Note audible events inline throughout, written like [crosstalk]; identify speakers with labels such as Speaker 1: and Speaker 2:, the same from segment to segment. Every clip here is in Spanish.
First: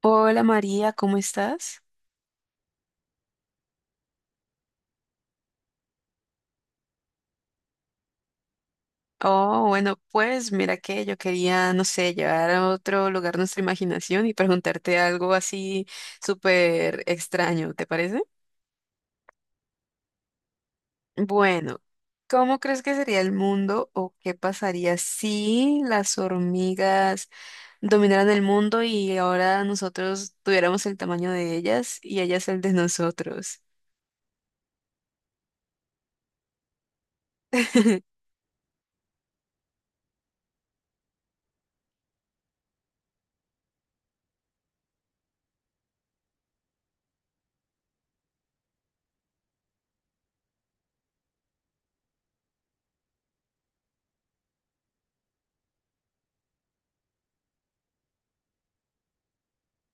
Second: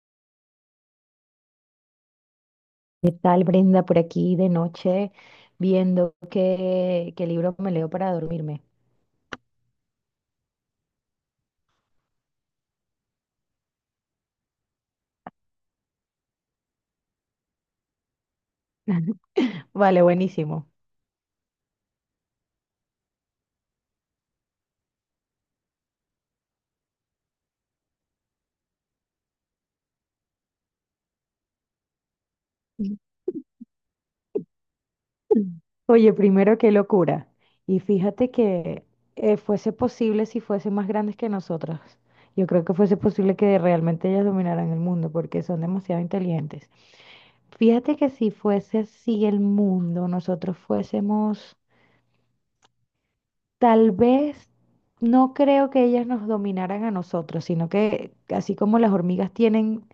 Speaker 1: Hola María, ¿cómo estás?
Speaker 2: ¿Qué tal, Brenda? Por aquí de noche viendo qué libro me leo para dormirme.
Speaker 1: Oh, bueno, pues mira que yo quería, no sé, llevar a otro lugar nuestra imaginación y preguntarte algo así súper extraño, ¿te parece?
Speaker 2: [laughs] Vale, buenísimo.
Speaker 1: Bueno, ¿cómo crees que sería el mundo o qué pasaría si las hormigas dominaran el mundo y ahora nosotros tuviéramos el tamaño de ellas y ellas el de nosotros?
Speaker 2: Oye, primero, qué locura. Y
Speaker 1: [laughs]
Speaker 2: fíjate que fuese posible si fuesen más grandes que nosotras. Yo creo que fuese posible que realmente ellas dominaran el mundo porque son demasiado inteligentes. Fíjate que si fuese así el mundo, nosotros fuésemos tal vez... No creo que ellas nos dominaran a nosotros, sino que así como las hormigas tienen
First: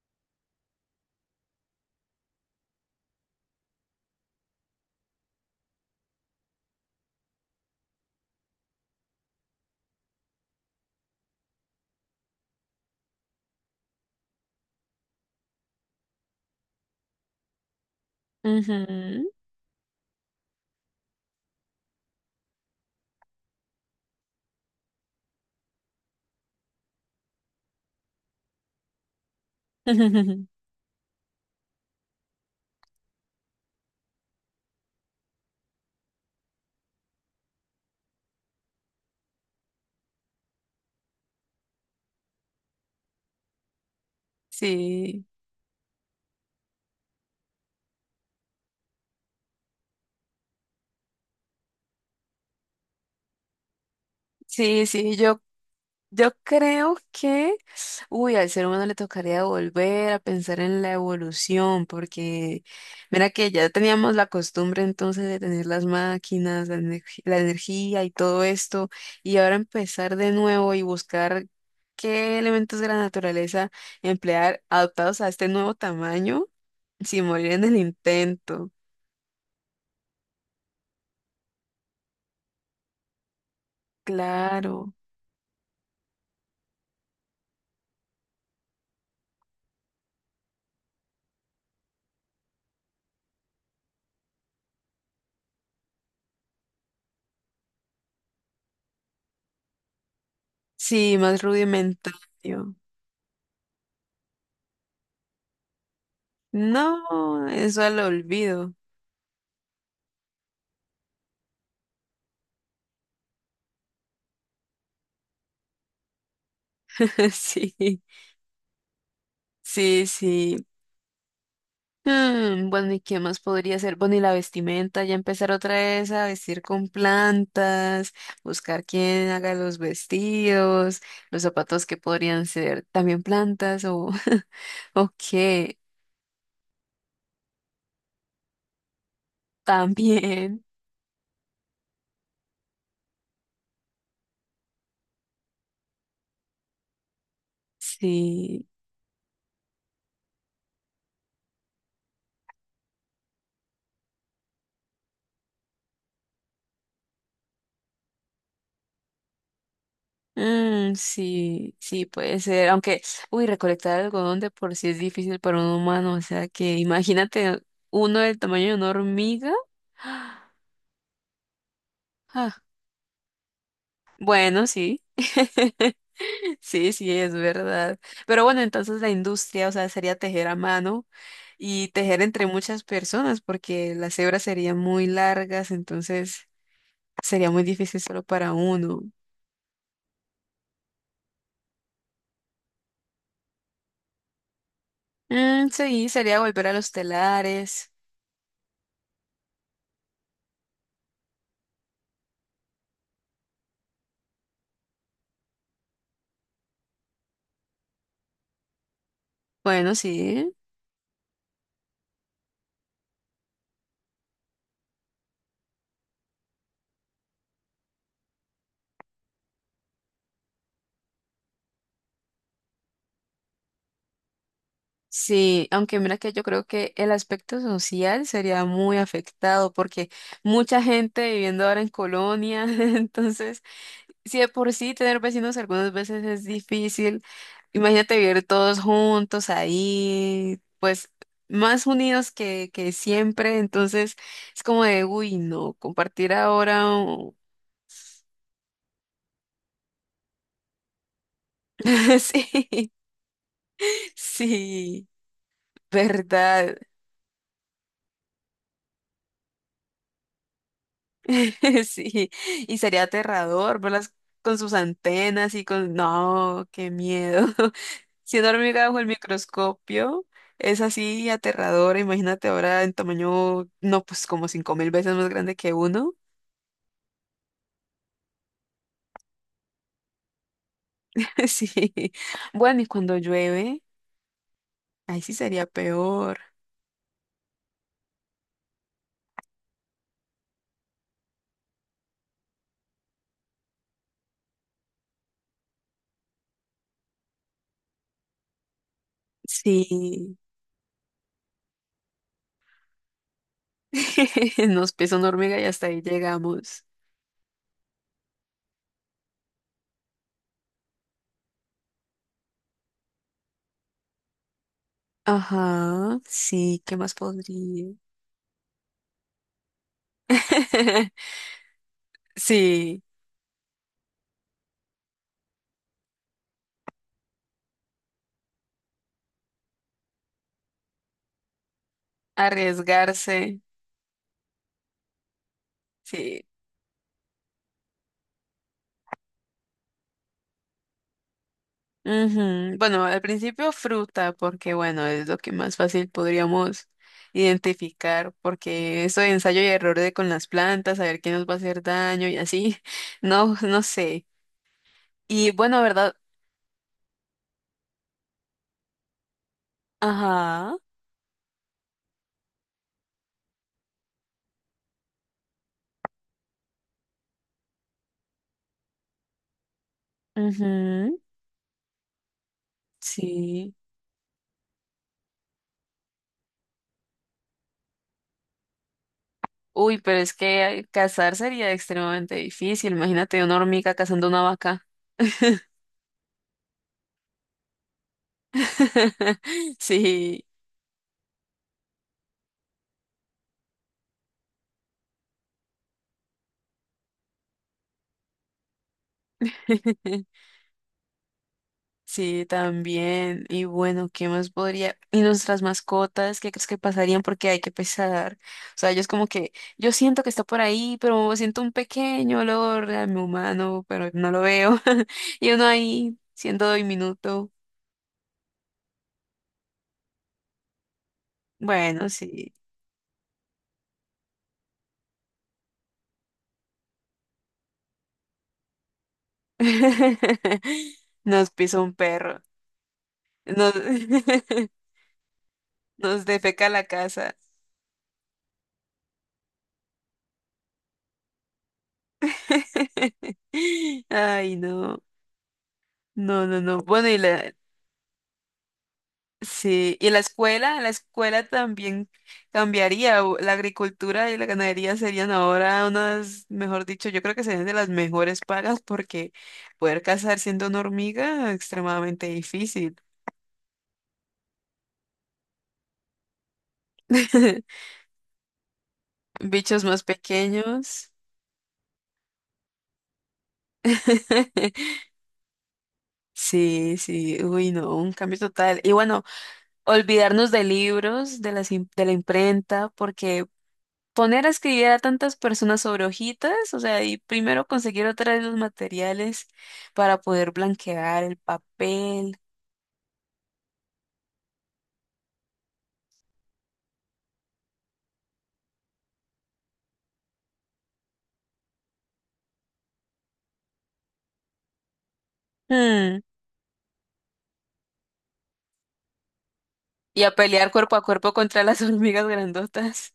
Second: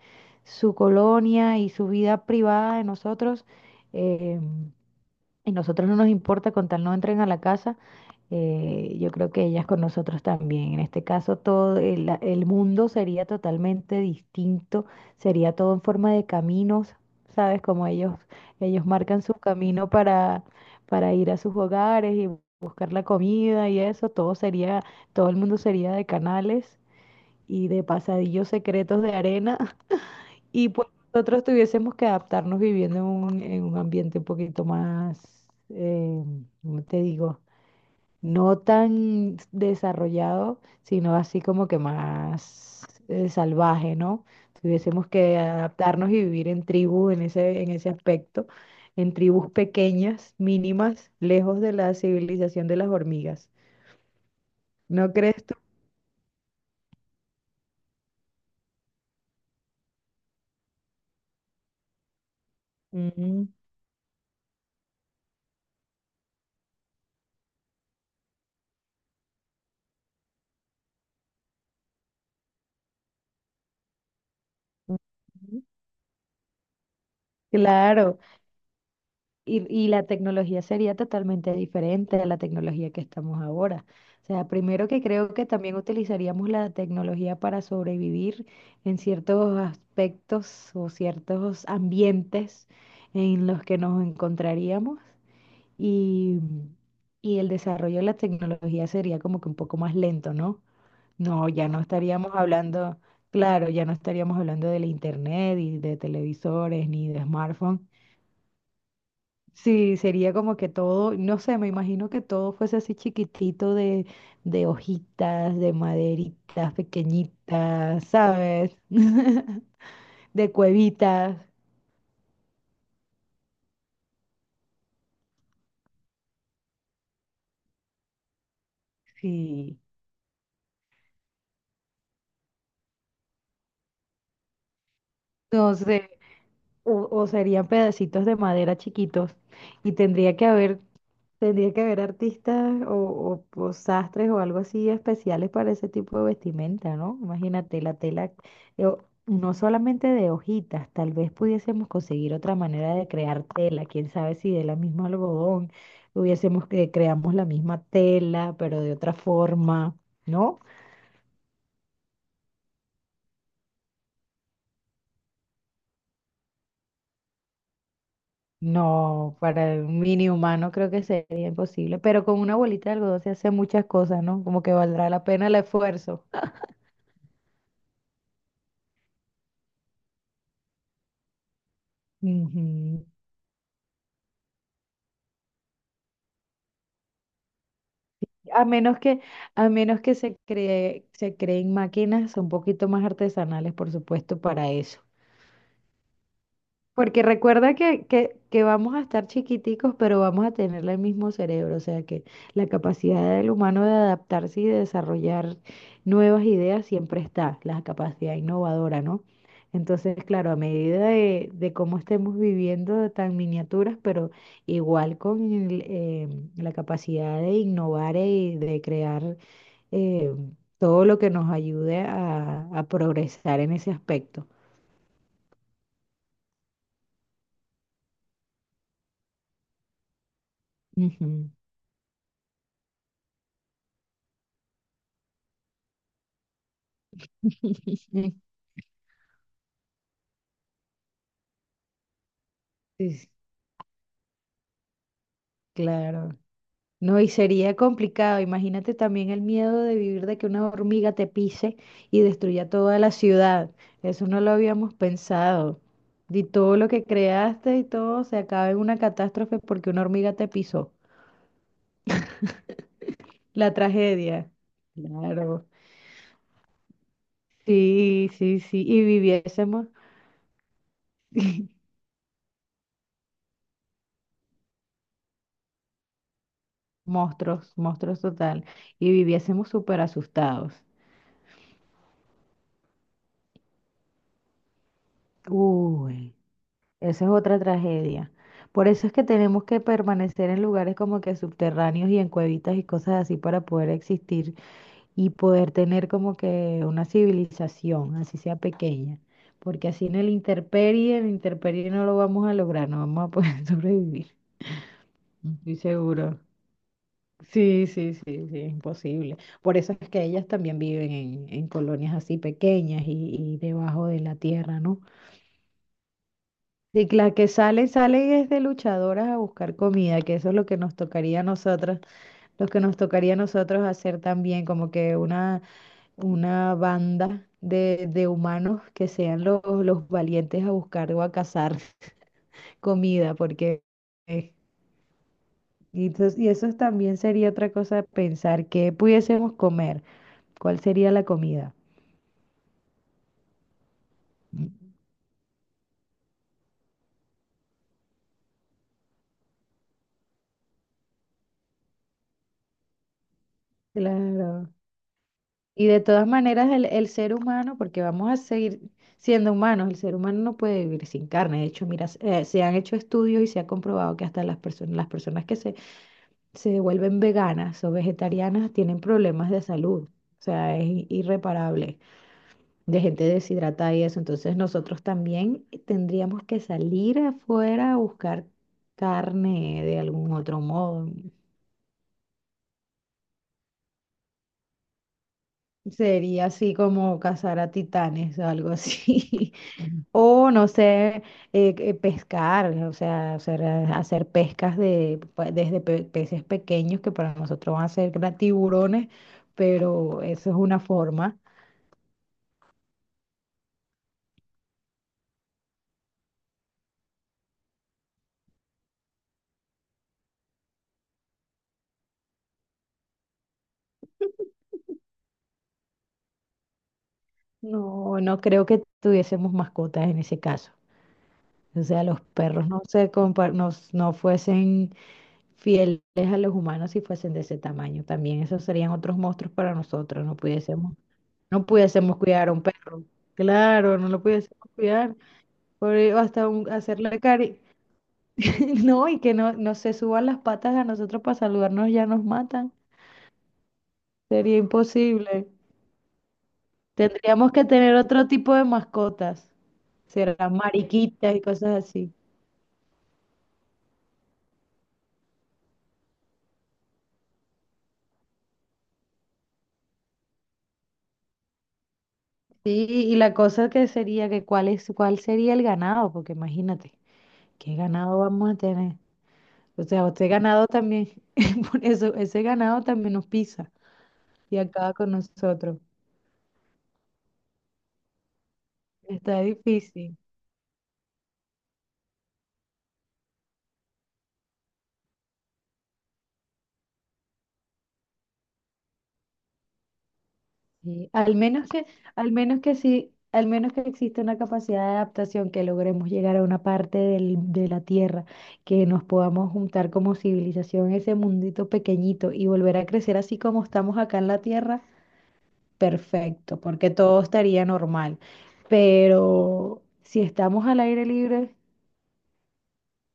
Speaker 2: su colonia y su vida privada de nosotros, em, y nosotros no nos importa con tal no entren a la casa, yo creo que ellas con nosotros también. En este caso, el mundo sería totalmente distinto, sería todo en forma de caminos, ¿sabes? Como ellos marcan
Speaker 1: Ujú.
Speaker 2: su camino para ir a sus hogares y buscar la comida y eso, todo sería, todo el mundo sería de canales y de pasadillos secretos de arena.
Speaker 1: [laughs]
Speaker 2: Y pues nosotros tuviésemos que adaptarnos viviendo en en un ambiente un poquito más, ¿cómo te digo? No tan desarrollado, sino así como que más salvaje, ¿no? Tuviésemos
Speaker 1: Sí,
Speaker 2: que adaptarnos y vivir en tribu en en ese aspecto, en tribus pequeñas, mínimas, lejos de la civilización de las hormigas.
Speaker 1: sí,
Speaker 2: ¿No
Speaker 1: sí, yo
Speaker 2: crees tú?
Speaker 1: Yo creo que, uy, al ser humano le tocaría volver a pensar en la evolución, porque mira
Speaker 2: Ujú.
Speaker 1: que ya teníamos la costumbre entonces de tener las máquinas, la energía y todo esto, y ahora empezar de nuevo y buscar qué elementos de la naturaleza emplear adaptados a este
Speaker 2: Ujú.
Speaker 1: nuevo tamaño sin morir en el
Speaker 2: Claro.
Speaker 1: intento.
Speaker 2: Y la tecnología sería totalmente diferente a la tecnología que estamos ahora. O sea, primero
Speaker 1: Claro,
Speaker 2: que creo que también utilizaríamos la tecnología para sobrevivir en ciertos aspectos o ciertos ambientes en los que nos encontraríamos y, y el desarrollo de la tecnología sería como que un poco más lento, ¿no?
Speaker 1: sí, más
Speaker 2: No, ya no estaríamos
Speaker 1: rudimentario.
Speaker 2: hablando, claro, ya no estaríamos hablando del internet y de televisores ni de
Speaker 1: No,
Speaker 2: smartphones.
Speaker 1: eso al olvido.
Speaker 2: Sí, sería como que todo, no sé, me imagino que todo fuese así chiquitito de hojitas, de maderitas
Speaker 1: [laughs] Sí.
Speaker 2: pequeñitas, ¿sabes? [laughs]
Speaker 1: Sí,
Speaker 2: De
Speaker 1: sí.
Speaker 2: cuevitas,
Speaker 1: Mm, bueno, ¿y qué más podría ser? Bueno, y la vestimenta, ya empezar otra vez a vestir con plantas, buscar quién haga los
Speaker 2: sí.
Speaker 1: vestidos, los zapatos que podrían ser también plantas o, [laughs] o
Speaker 2: No
Speaker 1: qué,
Speaker 2: sé, o serían pedacitos de madera chiquitos y tendría que
Speaker 1: también,
Speaker 2: haber... Tendría que haber artistas o sastres o algo así especiales para ese tipo de vestimenta, ¿no? Imagínate la tela,
Speaker 1: sí.
Speaker 2: no solamente de hojitas, tal vez pudiésemos conseguir otra manera de crear tela, quién sabe si de la misma algodón hubiésemos que creamos la misma tela, pero de otra forma, ¿no?
Speaker 1: Mm, sí, sí, puede ser, aunque, uy, recolectar algodón de por sí es difícil para un humano, o sea que imagínate uno del tamaño de una
Speaker 2: No,
Speaker 1: hormiga.
Speaker 2: para un mini humano creo que sería imposible, pero con una
Speaker 1: [gasps]
Speaker 2: bolita de algodón se hace muchas cosas, ¿no? Como
Speaker 1: Bueno,
Speaker 2: que
Speaker 1: sí.
Speaker 2: valdrá la pena el
Speaker 1: [laughs]
Speaker 2: esfuerzo.
Speaker 1: Sí, sí, es verdad. Pero bueno, entonces la industria, o sea, sería tejer a mano y tejer entre muchas
Speaker 2: [laughs]
Speaker 1: personas, porque las hebras serían muy largas, entonces sería muy difícil solo para
Speaker 2: A menos
Speaker 1: uno.
Speaker 2: que, a menos que se cree, se creen máquinas un poquito más artesanales, por supuesto, para eso.
Speaker 1: Mm, sí, sería volver a los
Speaker 2: Porque recuerda
Speaker 1: telares.
Speaker 2: que vamos a estar chiquiticos, pero vamos a tener el mismo cerebro, o sea que la capacidad del humano de adaptarse y de desarrollar nuevas ideas siempre está, la capacidad innovadora, ¿no?
Speaker 1: Bueno,
Speaker 2: Entonces, claro,
Speaker 1: sí.
Speaker 2: a medida de cómo estemos viviendo de tan miniaturas, pero igual con la capacidad de innovar y de crear eh, todo lo que nos ayude a progresar en ese aspecto.
Speaker 1: Sí, aunque mira que yo creo que el aspecto social sería muy afectado porque mucha gente
Speaker 2: Ujú.
Speaker 1: viviendo ahora en colonia, [laughs] entonces si de por sí tener vecinos algunas veces es difícil, imagínate
Speaker 2: Mm,
Speaker 1: vivir todos juntos ahí, pues más unidos que
Speaker 2: sí, sí,
Speaker 1: siempre, entonces es como de, uy, no, compartir
Speaker 2: claro.
Speaker 1: ahora,
Speaker 2: No, y
Speaker 1: oh.
Speaker 2: sería complicado. Imagínate también el miedo de vivir de que una hormiga te pise
Speaker 1: [laughs]
Speaker 2: y destruya
Speaker 1: Sí,
Speaker 2: toda la ciudad. Eso no lo habíamos
Speaker 1: sí,
Speaker 2: pensado. Y
Speaker 1: verdad,
Speaker 2: todo lo que creaste y todo se acaba en una catástrofe porque una hormiga te pisó.
Speaker 1: [laughs] sí, y sería
Speaker 2: La
Speaker 1: aterrador verlas
Speaker 2: tragedia.
Speaker 1: con sus antenas y
Speaker 2: Claro.
Speaker 1: con, no, qué miedo.
Speaker 2: Sí,
Speaker 1: Si una
Speaker 2: sí, sí.
Speaker 1: hormiga bajo
Speaker 2: Y
Speaker 1: el
Speaker 2: viviésemos.
Speaker 1: microscopio es así aterradora, imagínate ahora en tamaño, no, pues como 5,000 veces más grande que uno.
Speaker 2: Monstruos, monstruos total. Y viviésemos súper asustados.
Speaker 1: [laughs] Sí. Bueno, y cuando llueve, ahí sí sería
Speaker 2: Uy,
Speaker 1: peor.
Speaker 2: esa es otra tragedia. Por eso es que tenemos que permanecer en lugares como que subterráneos y en cuevitas y cosas así para poder existir y poder tener como que una civilización, así sea pequeña. Porque así
Speaker 1: Sí.
Speaker 2: en el intemperie no lo vamos a lograr, no vamos a poder [laughs] sobrevivir.
Speaker 1: [laughs] Nos pisa una hormiga y
Speaker 2: Estoy
Speaker 1: hasta ahí
Speaker 2: seguro.
Speaker 1: llegamos.
Speaker 2: Sí, sí, sí, sí, es imposible. Por eso es que ellas también viven en colonias así pequeñas y debajo de la tierra, ¿no?
Speaker 1: Ajá, sí, ¿qué
Speaker 2: Y
Speaker 1: más
Speaker 2: las que salen,
Speaker 1: podría?
Speaker 2: salen es de luchadoras a buscar comida, que eso es lo que nos
Speaker 1: [laughs]
Speaker 2: tocaría a nosotras, lo que nos
Speaker 1: Sí,
Speaker 2: tocaría a nosotros hacer también, como que una banda de humanos que sean los valientes a buscar o a cazar [laughs] comida,
Speaker 1: arriesgarse.
Speaker 2: porque... eh,
Speaker 1: Sí,
Speaker 2: y eso también sería otra cosa pensar, ¿que pudiésemos comer? ¿Cuál sería la comida?
Speaker 1: ujú. Bueno, al principio fruta, porque bueno, es lo que más fácil podríamos identificar, porque eso de ensayo y error de con las plantas, saber qué nos va a hacer daño y así, [laughs] no, no sé.
Speaker 2: Claro.
Speaker 1: Y bueno,
Speaker 2: Y de
Speaker 1: ¿verdad?
Speaker 2: todas maneras, el ser humano, porque vamos a seguir siendo humanos, el ser humano no
Speaker 1: Ajá,
Speaker 2: puede vivir sin carne. De hecho, mira, se han hecho estudios y se ha comprobado que hasta las personas, se vuelven veganas o vegetarianas tienen problemas de salud. O sea, es
Speaker 1: ujú,
Speaker 2: irreparable, de gente
Speaker 1: sí.
Speaker 2: deshidratada y eso. Entonces, nosotros también tendríamos que salir afuera a buscar carne
Speaker 1: Uy,
Speaker 2: de
Speaker 1: pero
Speaker 2: algún
Speaker 1: es
Speaker 2: otro
Speaker 1: que
Speaker 2: modo.
Speaker 1: cazar sería extremadamente difícil. Imagínate una hormiga cazando una vaca. [laughs]
Speaker 2: Sería así como cazar a titanes o algo así. [laughs]
Speaker 1: Sí.
Speaker 2: O no sé, pescar, o sea, hacer, hacer pescas de, pues, desde peces pequeños que para nosotros van a ser tiburones, pero
Speaker 1: [laughs]
Speaker 2: eso es una forma.
Speaker 1: Sí, también. Y bueno, ¿qué más podría? Y nuestras mascotas, ¿qué crees que pasarían? Porque hay que pesar. O sea, ellos como que, yo siento que está por ahí, pero siento un pequeño olor a mi humano, pero no lo veo. [laughs] Y uno ahí, siendo diminuto.
Speaker 2: No, no creo que tuviésemos mascotas en ese caso. O sea,
Speaker 1: Bueno,
Speaker 2: los
Speaker 1: sí.
Speaker 2: perros no se compa- no, s- no fuesen fieles a los humanos si fuesen de ese tamaño. También esos serían otros monstruos para nosotros, no
Speaker 1: [laughs]
Speaker 2: pudiésemos...
Speaker 1: Nos
Speaker 2: No
Speaker 1: pisa un
Speaker 2: pudiésemos
Speaker 1: perro.
Speaker 2: cuidar a un perro.
Speaker 1: Nos,
Speaker 2: Claro, no lo pudiésemos
Speaker 1: [laughs]
Speaker 2: cuidar.
Speaker 1: nos defeca la
Speaker 2: Hacerle
Speaker 1: casa.
Speaker 2: cari. [laughs] No, y que no se suban las patas a nosotros para saludarnos, ya nos matan.
Speaker 1: [laughs] Ay,
Speaker 2: Sería
Speaker 1: no.
Speaker 2: imposible.
Speaker 1: No, no, no. Bueno, y
Speaker 2: Tendríamos
Speaker 1: la,
Speaker 2: que tener otro tipo de mascotas.
Speaker 1: sí, y la
Speaker 2: Serán
Speaker 1: escuela, en la
Speaker 2: mariquitas y
Speaker 1: escuela
Speaker 2: cosas
Speaker 1: también
Speaker 2: así.
Speaker 1: cambiaría. La agricultura y la ganadería serían ahora unas, mejor dicho, yo creo que serían de las mejores pagas porque poder cazar siendo una hormiga es extremadamente
Speaker 2: Sí,
Speaker 1: difícil.
Speaker 2: y la cosa que sería que cuál sería el ganado, porque imagínate, ¿qué
Speaker 1: [laughs]
Speaker 2: ganado vamos a tener?
Speaker 1: Bichos
Speaker 2: O
Speaker 1: más
Speaker 2: sea, este ganado también,
Speaker 1: pequeños.
Speaker 2: [laughs] por eso, ese ganado también nos pisa y acaba
Speaker 1: [laughs]
Speaker 2: con nosotros.
Speaker 1: Sí, sí, uy, no, un cambio total. Y bueno,
Speaker 2: Está difícil.
Speaker 1: olvidarnos de libros, de la imprenta, porque poner a escribir a tantas personas sobre hojitas, o sea, y primero conseguir otra vez los materiales para poder
Speaker 2: Sí.
Speaker 1: blanquear el
Speaker 2: Al
Speaker 1: papel.
Speaker 2: menos que sí, al menos que exista una capacidad de adaptación, que logremos llegar a una parte de la Tierra, que nos podamos juntar como civilización, ese mundito pequeñito y volver a crecer así como estamos acá en la Tierra,
Speaker 1: Hmm,
Speaker 2: perfecto, porque todo estaría normal. Pero si
Speaker 1: y a
Speaker 2: estamos
Speaker 1: pelear
Speaker 2: al
Speaker 1: cuerpo a
Speaker 2: aire
Speaker 1: cuerpo
Speaker 2: libre...
Speaker 1: contra las [laughs] hormigas grandotas.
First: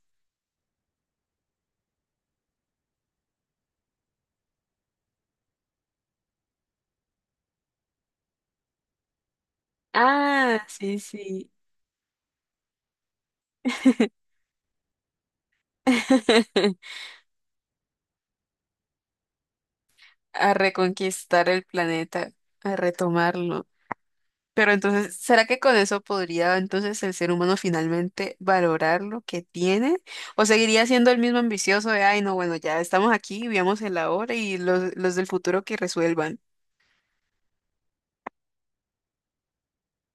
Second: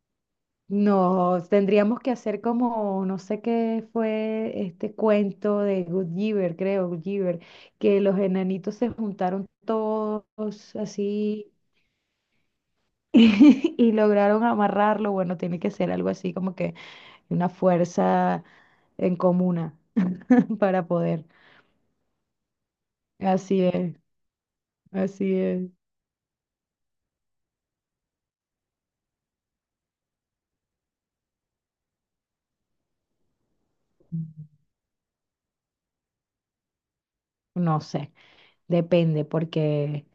Speaker 2: No, tendríamos que hacer como, no sé qué fue este cuento de Goodyear, creo, Goodyear, que los enanitos se juntaron todos
Speaker 1: Ah, sí, sí.
Speaker 2: así [laughs] y lograron amarrarlo. Bueno, tiene que ser algo así como que
Speaker 1: [laughs]
Speaker 2: una fuerza en comuna
Speaker 1: A
Speaker 2: [laughs] para poder.
Speaker 1: reconquistar el planeta, a
Speaker 2: Así
Speaker 1: retomarlo.
Speaker 2: es,
Speaker 1: Pero entonces,
Speaker 2: así
Speaker 1: ¿será que
Speaker 2: es.
Speaker 1: con eso podría entonces el ser humano finalmente valorar lo que tiene? ¿O seguiría siendo el mismo ambicioso de, ay, no, bueno, ya estamos aquí, vivamos el ahora y los del futuro que resuelvan?
Speaker 2: No sé, depende, porque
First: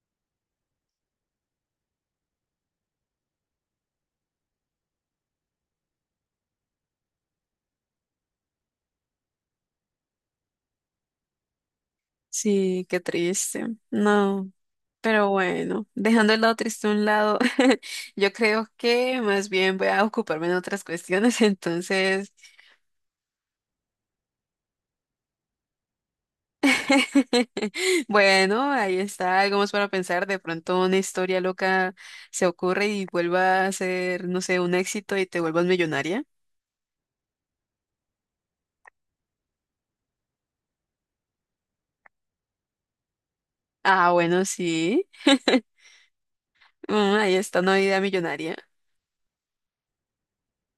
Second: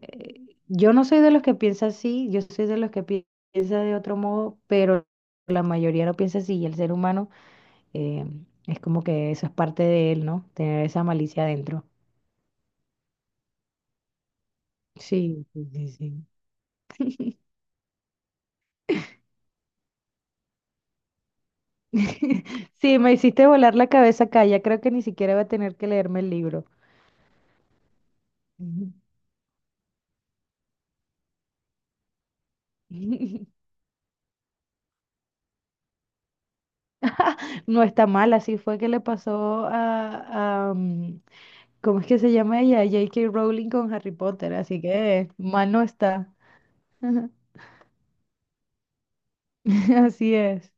Speaker 2: yo no soy de los que piensa así, yo soy de los que piensa de otro modo, pero la mayoría no piensa así y el ser humano eh, es como que eso es parte de él, ¿no? Tener esa malicia adentro.
Speaker 1: Sí, qué triste. No, pero
Speaker 2: Sí, sí,
Speaker 1: bueno,
Speaker 2: sí, sí.
Speaker 1: dejando el lado triste a un lado, [laughs] yo creo que más bien voy a ocuparme en otras cuestiones, [laughs] entonces
Speaker 2: [laughs] Sí, me hiciste volar la cabeza acá, ya creo que ni siquiera voy a tener que leerme el libro.
Speaker 1: [laughs] bueno,
Speaker 2: Ujú.
Speaker 1: ahí está, algo más para pensar. De pronto una historia loca se ocurre y vuelva
Speaker 2: [laughs]
Speaker 1: a ser, no sé, un éxito y te vuelvas millonaria.
Speaker 2: No está mal, así fue que le pasó a ¿cómo es que se llama ella? J. K. Rowling con Harry
Speaker 1: Ah, bueno,
Speaker 2: Potter, así
Speaker 1: sí.
Speaker 2: que mal no está.
Speaker 1: Mm, ahí
Speaker 2: [laughs]
Speaker 1: está una idea millonaria.
Speaker 2: Así es.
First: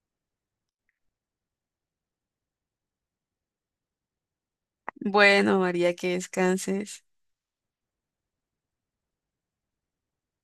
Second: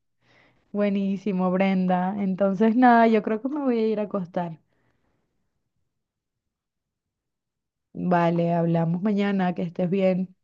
Speaker 2: Buenísimo, Brenda. Entonces, nada, yo creo que me voy a ir a acostar.
Speaker 1: Bueno, María, que descanses.
Speaker 2: Vale, hablamos mañana, que estés bien.